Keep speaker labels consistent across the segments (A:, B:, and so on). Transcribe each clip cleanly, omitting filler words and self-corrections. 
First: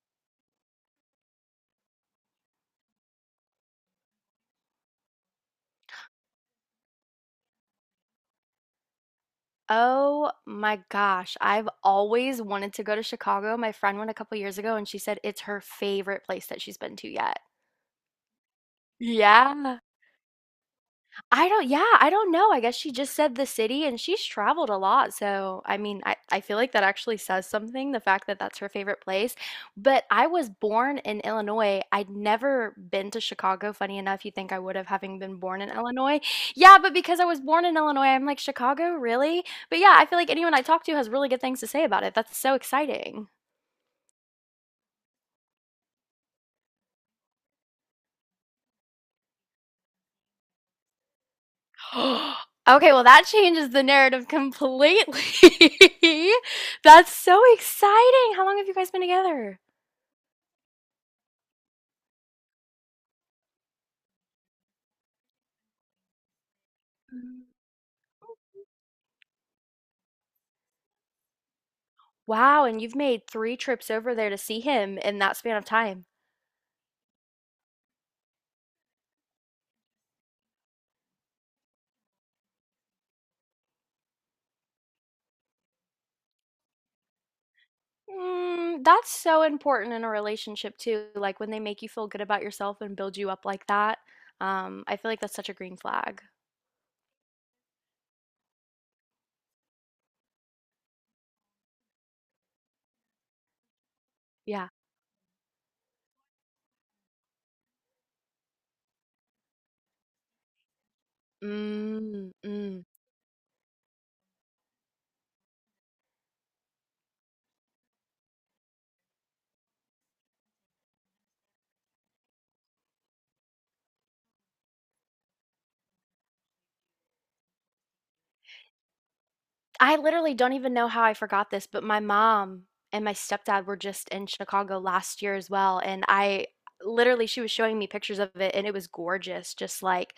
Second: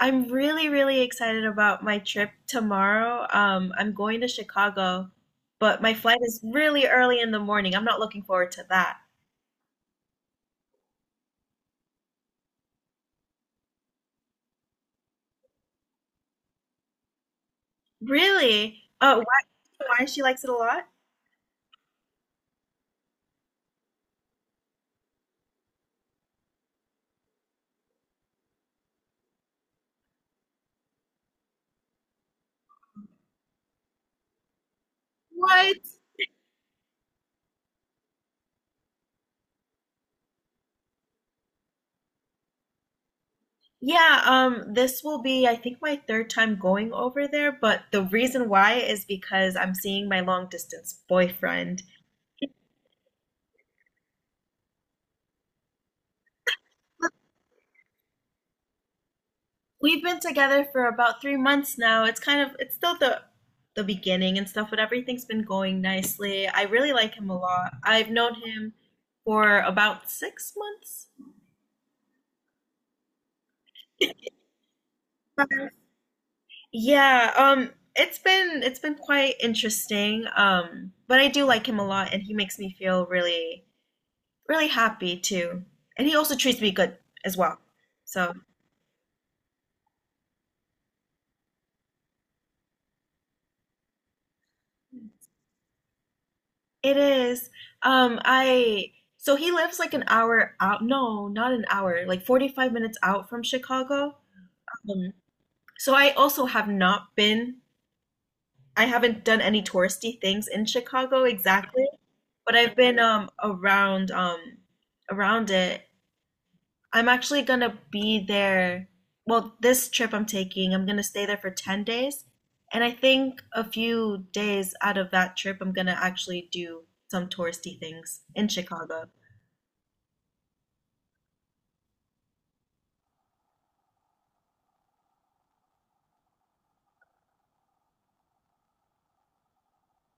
A: I'm really, really excited about my trip tomorrow. I'm going to Chicago, but my flight is really early in the morning. I'm not looking forward to that.
B: Oh my gosh, I've always wanted to go to Chicago. My friend went a couple years ago and she said it's her favorite place that she's been to yet.
A: Really? Oh,
B: Yeah.
A: why she likes it a lot?
B: I don't yeah, I don't know. I guess she just said the city and she's traveled a lot. So, I mean, I feel like that actually says something, the fact that that's her favorite place. But I was born in Illinois. I'd never been to Chicago. Funny enough, you think I would have having been born in
A: What?
B: Illinois. Yeah, but because I was born in Illinois, I'm like, Chicago, really? But yeah, I feel like anyone I talk to has really good things to say about it. That's so exciting.
A: Yeah, this will be, I think, my third time going over there, but the reason why is because I'm seeing my long distance boyfriend.
B: Okay, well, that changes the narrative completely. That's so exciting. How long have you guys been together?
A: We've been together for about 3 months now. It's kind of it's still the beginning and stuff, but everything's been going nicely. I really like him a
B: Mm.
A: lot. I've known him for about 6 months.
B: Wow, and you've made 3 trips over there to see him in that span of time.
A: Yeah, it's been quite interesting. But I do like him a lot, and he makes me feel really really happy too. And he also treats me good as well. So
B: Mm, that's so important in a relationship too, like when they make you feel good about yourself and build you up like that. I feel like that's such a green flag.
A: it is. I so he lives like an hour out. No, not an hour, like 45 minutes out from Chicago.
B: Yeah.
A: Um, so I also have not been, I haven't done any touristy things in Chicago exactly,
B: Mm,
A: but I've
B: mm.
A: been around around it. I'm actually gonna be there. Well, this trip I'm taking, I'm gonna stay there for 10 days, and I think a few days out of that trip, I'm gonna actually do some touristy things in Chicago.
B: I literally don't even know how I forgot this, but my mom and my stepdad were just in Chicago last year as well, and I literally she was showing me pictures of it, and it was gorgeous, just like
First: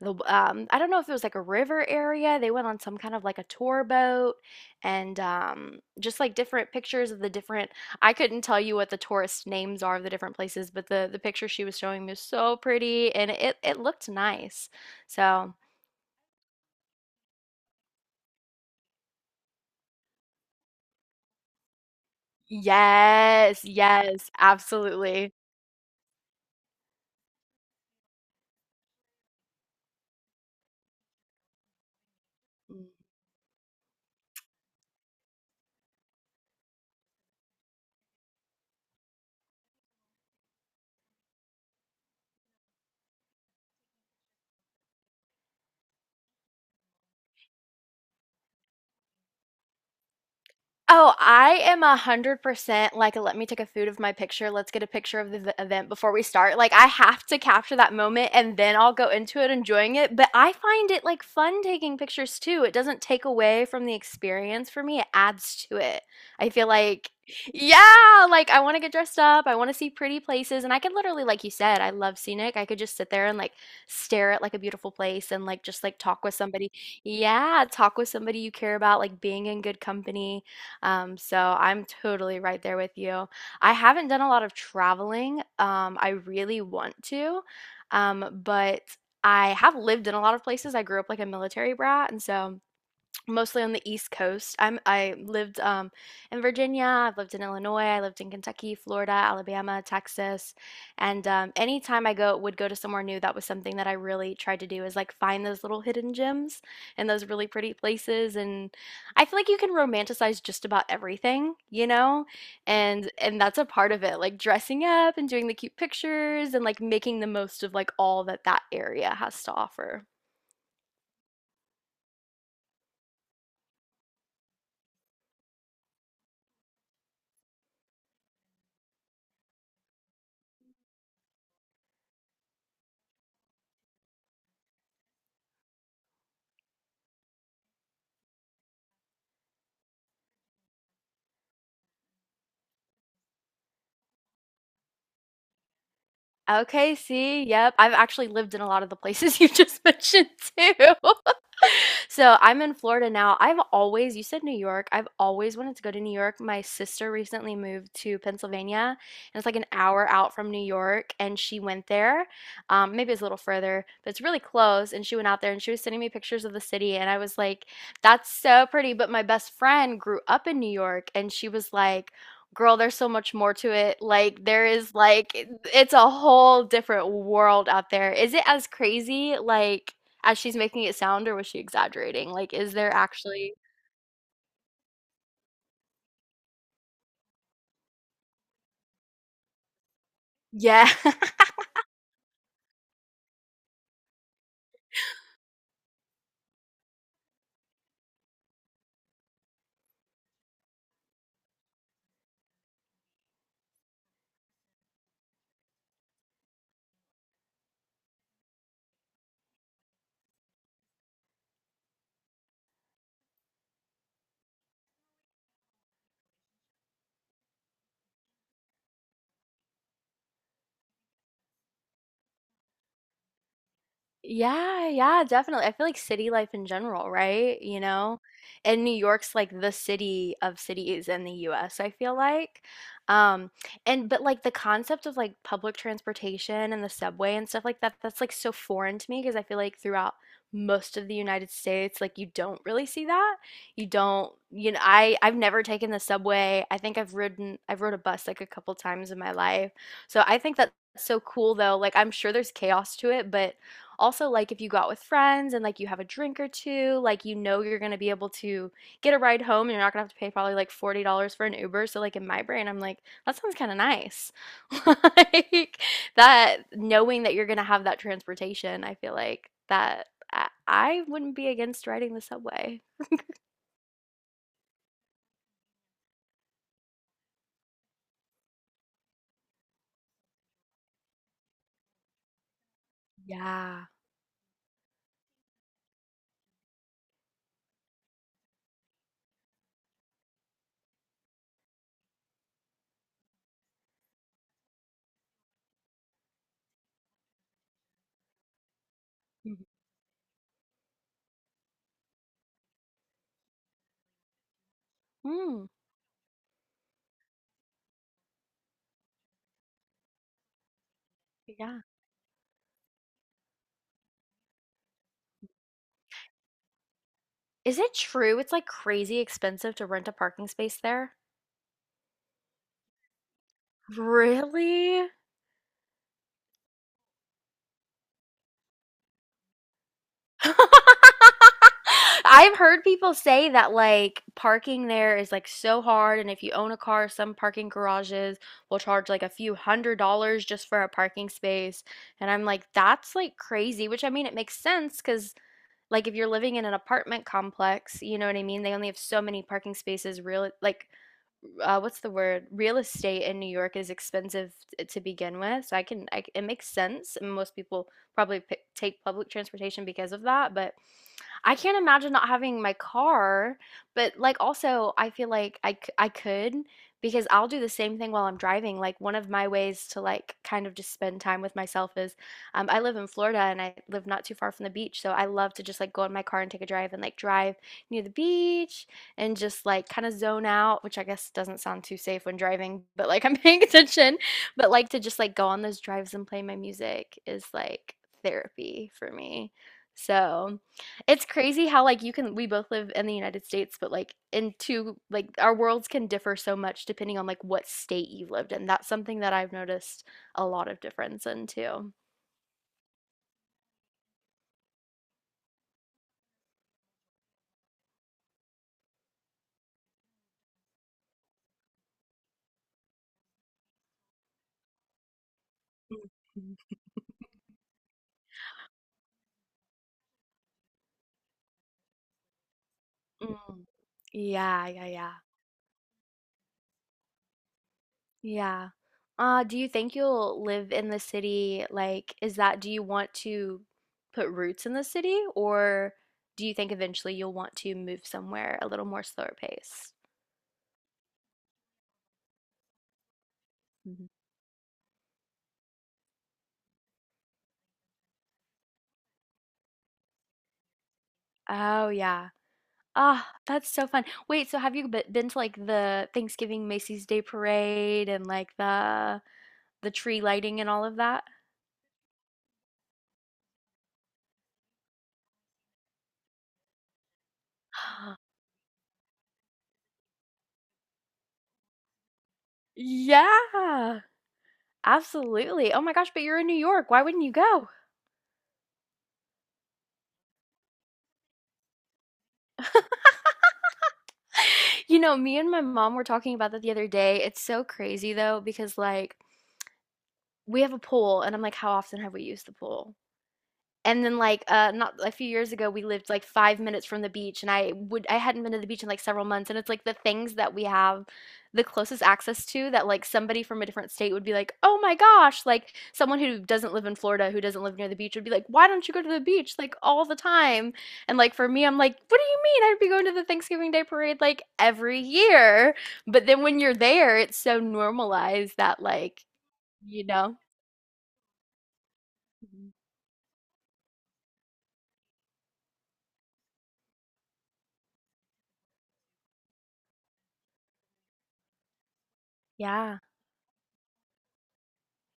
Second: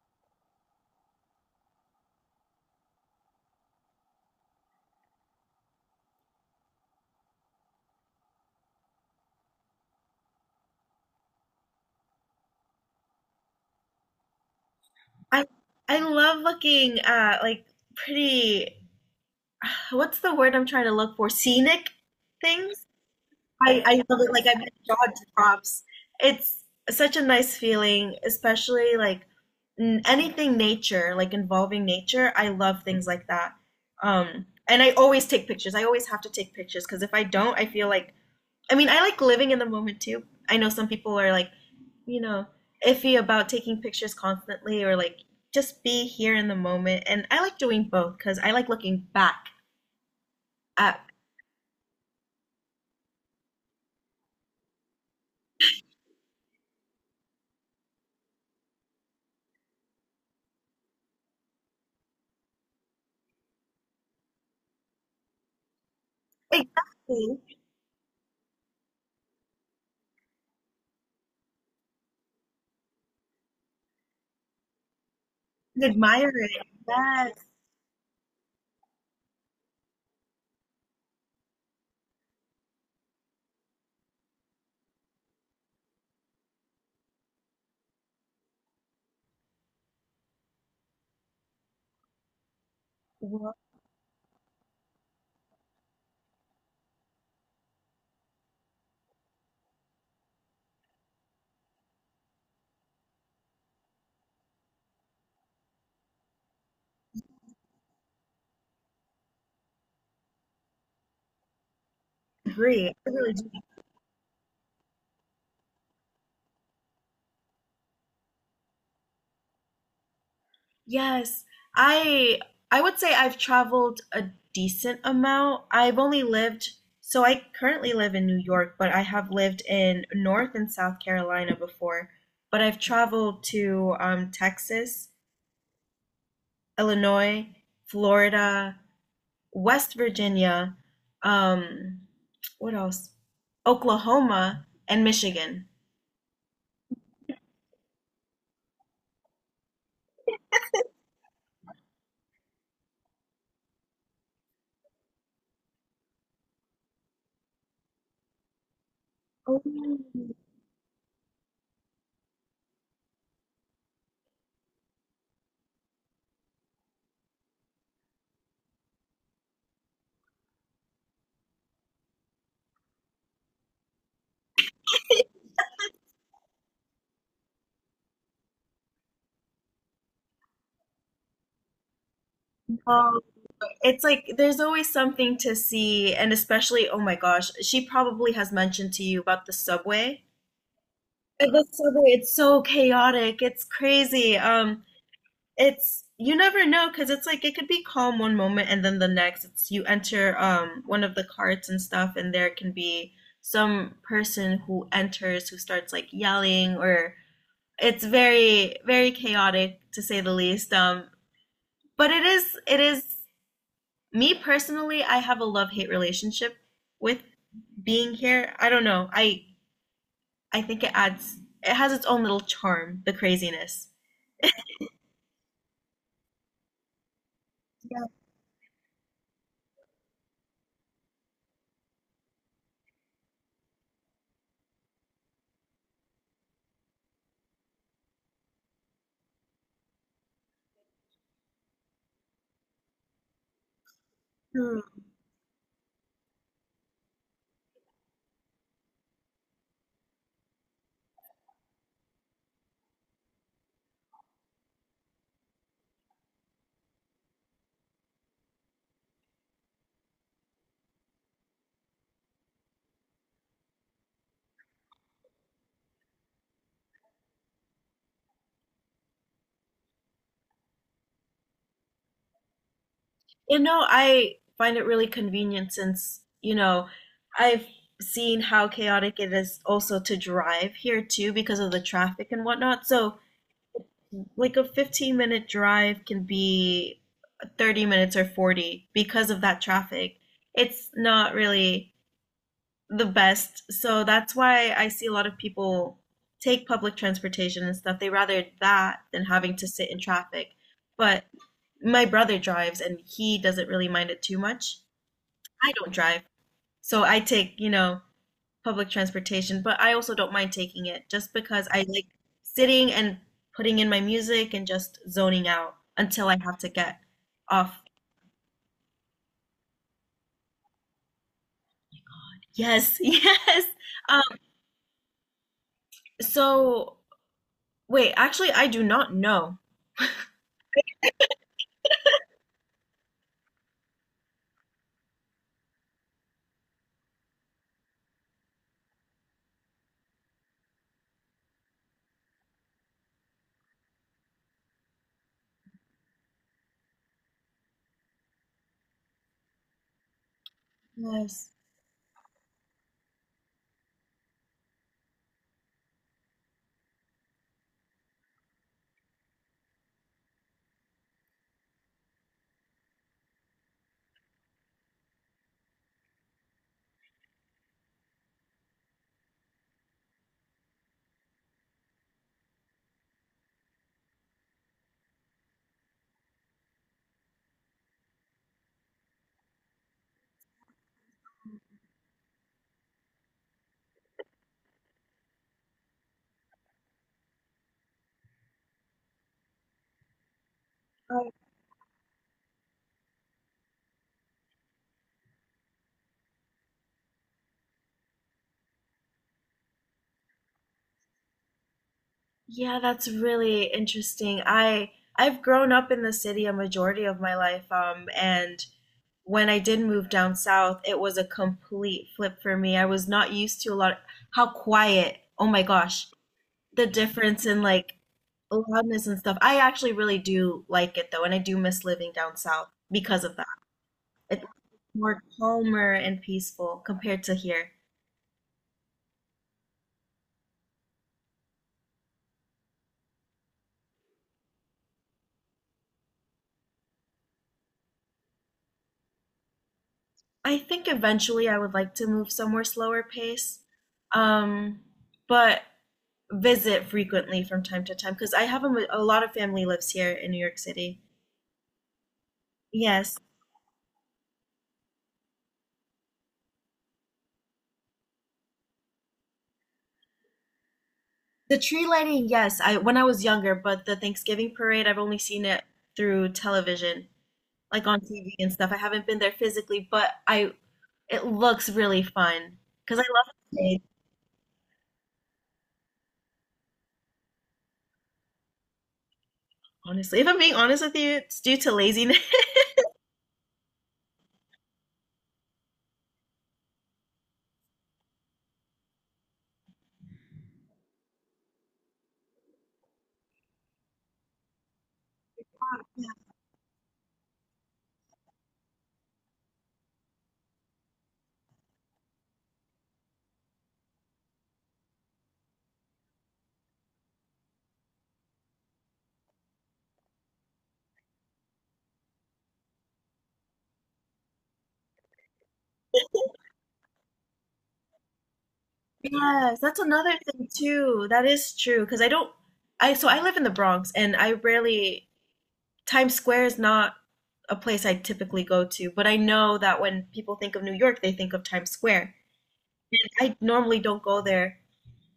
B: the I don't know if it was like a river area. They went on some kind of like a tour boat and just like different pictures of the different I couldn't tell you what the tourist names are of the different places, but the picture she was showing me was so pretty and it looked nice.
A: I
B: So,
A: I love looking at like pretty, what's the word I'm trying to look for? Scenic things.
B: yes,
A: I love
B: yes,
A: it. Like I mean, Dodge
B: absolutely.
A: props. It's such a nice feeling, especially like anything nature, like involving nature. I love
B: Mm.
A: things like that. And I always take pictures. I always have to take pictures because if I don't, I feel like I mean, I like living in the moment too. I know some people are like, you know, iffy about taking pictures constantly or like just be here in the moment. And I like doing both because I like looking back at
B: Oh, I am 100% like, let me take a food of my picture. Let's get a picture of the event before we start. Like, I have to capture that moment and then I'll go into it enjoying it. But I find it like fun taking pictures too. It doesn't take away from the experience for me, it adds to it. I feel like,
A: exactly
B: yeah, like I want to get dressed up. I want to see pretty places. And I could literally, like you said, I love scenic. I could just sit there and like stare at like a beautiful place and like just
A: and
B: like talk
A: admire
B: with
A: it.
B: somebody.
A: Yes,
B: Yeah, talk with somebody you care about, like being in good company. So I'm totally right there with you. I haven't done a lot of traveling. I really want to, but I have lived in a lot of places. I grew up like a military brat, and so
A: well,
B: mostly on the East Coast. I lived in Virginia. I've lived in Illinois. I lived in Kentucky, Florida, Alabama, Texas, and anytime I go would go to somewhere new, that was something that I really tried to do is like find those little hidden gems and those really pretty places. And I feel like you can romanticize just about everything, you know,
A: I agree. I
B: and
A: really
B: and that's a part of it, like dressing up and doing the cute pictures and like making the most of like all that that area has to offer.
A: yes. I I would say I've traveled a decent amount. I've only lived, so I currently live in New York, but I have lived in North and South Carolina before. But I've traveled to Texas, Illinois, Florida, West Virginia, um, what else? Oklahoma and Michigan.
B: Okay, see, yep. I've actually lived in a lot of the places you just mentioned too. So I'm in Florida now. I've always, you said New York, I've always wanted to go to New York. My sister recently moved to Pennsylvania, and it's like
A: Oh,
B: an hour out from New York, and she went there. Maybe it's a little further, but it's really close. And she went out there and she was sending me pictures of the city, and I was like, that's so pretty. But my best friend grew up in New York, and she was like, girl, there's so much more to it. Like there is like it's a whole different world out there. Is it as crazy like as she's making it sound, or was she exaggerating? Like, is there actually?
A: it's like there's always something to see, and especially, oh my gosh, she probably has mentioned to you about the subway.
B: Yeah.
A: The subway, it's so chaotic, it's crazy. It's you never know because it's like it could be calm one moment and then the next it's you enter one of the carts and stuff, and there can be some person who enters who starts like yelling or it's very very chaotic to say the least. But it is me personally, I have a love-hate relationship with being here. I don't know. I think it adds it has its own little charm, the craziness.
B: Yeah, yeah, definitely. I feel like city life in general, right? You
A: Yeah.
B: know, and New York's like the city of cities in the US, I feel like. Um, and but like the concept of like public transportation and the subway and stuff like that, that's like so foreign to me because I feel like throughout most of the United States, like you don't really see that. You don't, you know, I've never taken the subway. I think I've rode a bus like a couple times in my life. So I think that's so cool though. Like I'm sure there's chaos to it, but also, like if you go out with friends and like you have a drink or two, like you know you're gonna be able to get a ride home and you're not gonna have to pay probably like $40 for an Uber. So like in my brain, I'm like, that sounds kind of nice. Like that knowing that you're gonna have that transportation, I feel like that I wouldn't be against riding the subway.
A: You know, I find it really convenient since, you know, I've seen how chaotic it is also to drive here too because of the traffic and whatnot. So,
B: Yeah.
A: like a 15-minute drive can be 30 minutes or 40 because of that traffic. It's not really the best. So that's why I see a lot of people take public transportation and stuff. They rather that than having
B: Mhm.
A: to sit in traffic. But my brother drives and he doesn't really mind it too much.
B: Mm,
A: I don't drive. So I take, you know, public transportation, but I also don't mind taking it just because
B: yeah.
A: I like sitting and putting in my music and just zoning out until I have to get off.
B: Is it true it's like crazy expensive to rent a parking space there?
A: Yes, yes. Um,
B: Really?
A: so wait, actually I do not know.
B: I've heard people say that like parking there is like so hard, and if you own a car, some parking garages will charge like a few $100s just for a parking space. And I'm like, that's like crazy, which I mean, it makes sense because like, if you're living in an apartment complex, you know what I mean? They only have so many parking spaces, real, like,
A: Yes.
B: what's the word? Real estate in New York is expensive to begin with. So I can, I, c- it makes sense. And most people probably take public transportation because of that. But I can't imagine not having my car, but like also I feel like I could because I'll do the same thing while I'm driving. Like one of my ways to like kind of just spend time with myself is I live in Florida and I live not too far from the beach, so I love to just like go in my car and take a drive and like drive near the beach and just like kind of zone out, which I guess doesn't sound too safe when driving, but like I'm paying attention. But like to just like go on those drives and play my music is like therapy for me. So, it's
A: Oh,
B: crazy how like you can we both live in the United States, but like in two like our worlds can differ so much depending on like what state you lived in. That's something that I've noticed a lot of difference in too.
A: yeah, that's really interesting. I've grown up in the city a majority of my life, and when I did move down south, it was a complete flip for me. I was not used to a lot how quiet. Oh my gosh,
B: Mhm.
A: the difference in like loudness and stuff. I actually really do like it though, and I do miss living down south because of that.
B: Mm.
A: It's
B: Yeah, yeah, yeah.
A: more calmer and peaceful compared to here.
B: Yeah. Do you think you'll live in the city? Like, is that, do you want to put roots in the city, or do you think eventually you'll want to move somewhere a little more slower pace?
A: I think eventually I would like to move somewhere slower pace,
B: Mhm.
A: um, but visit frequently from time to time because I have a lot of family lives here in New York City.
B: Oh, yeah.
A: Yes,
B: Ah, that's so fun. Wait, so have you been to like the Thanksgiving Macy's Day Parade and like the tree lighting and all of that?
A: the tree lighting. Yes, I when I was younger, but the Thanksgiving parade I've only seen it through television, like on TV and stuff. I haven't been there physically, but I it looks really fun because I love the parade.
B: Yeah, absolutely. Oh my gosh, but you're in New York. Why wouldn't you go?
A: Honestly, if I'm being honest with you, it's due to laziness.
B: You know, me and my mom were talking about that the other day. It's so crazy though, because like we have a pool, and I'm like, how often have we used the pool? And then, like, not a few years ago, we lived like 5 minutes from the beach, and I hadn't been to the beach in like several months, and it's like the things that we have the closest access to that like somebody from a different state would be like, oh my gosh, like someone who doesn't live in Florida, who doesn't live near the beach, would be like, why don't you go to the beach like all the time? And like for me, I'm like, what do you mean? I'd be going to the Thanksgiving Day parade like every year. But then when you're there, it's so normalized that like,
A: Yes, that's
B: you
A: another
B: know,
A: thing too. That is true because I don't
B: Mhm.
A: I so I live in the Bronx and I rarely Times Square is not a place I typically go to, but I know that when people think of New York, they think of Times Square.
B: Yeah,
A: And I normally don't go there.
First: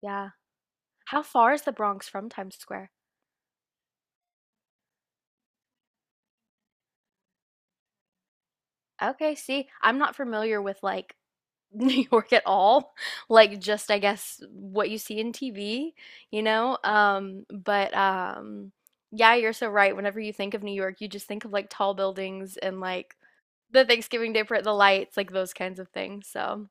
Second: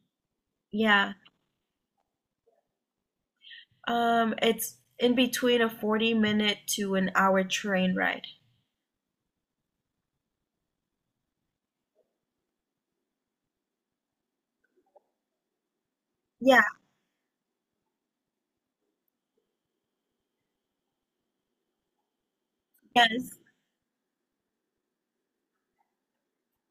B: yeah.
A: Yeah.
B: How far is the Bronx from Times Square?
A: It's in between a 40 minute to an hour train ride.
B: Okay, see, I'm not familiar with like New York at all. Like just I guess what you see in TV, you
A: Yeah,
B: know? But yeah, you're so right. Whenever you think of New York, you just think of like tall buildings and like
A: yes.
B: the Thanksgiving Day parade, the lights, like those kinds of things. So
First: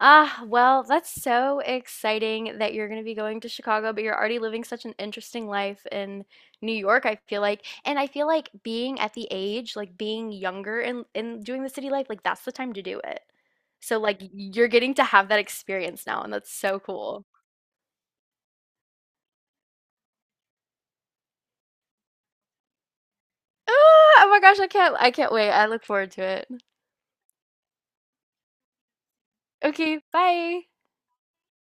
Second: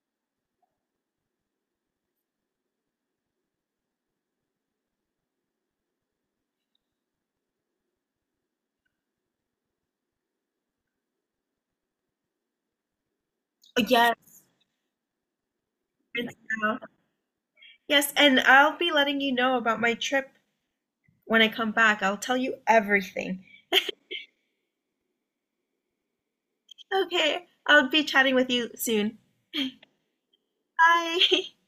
B: ah, well, that's so exciting that you're going to be going to Chicago, but you're already living such an interesting life in New York, I feel like. And I feel like being at the age, like being younger and doing the city life, like that's the time to do it. So
A: Yes.
B: like you're getting to have that experience now, and
A: It's
B: that's
A: now.
B: so cool.
A: Yes, and I'll be letting you know about my trip when I come back. I'll tell you everything.
B: Ah, oh my gosh, I can't wait. I look forward to it.
A: Okay, I'll be chatting with you soon.
B: Okay, bye.
A: Bye.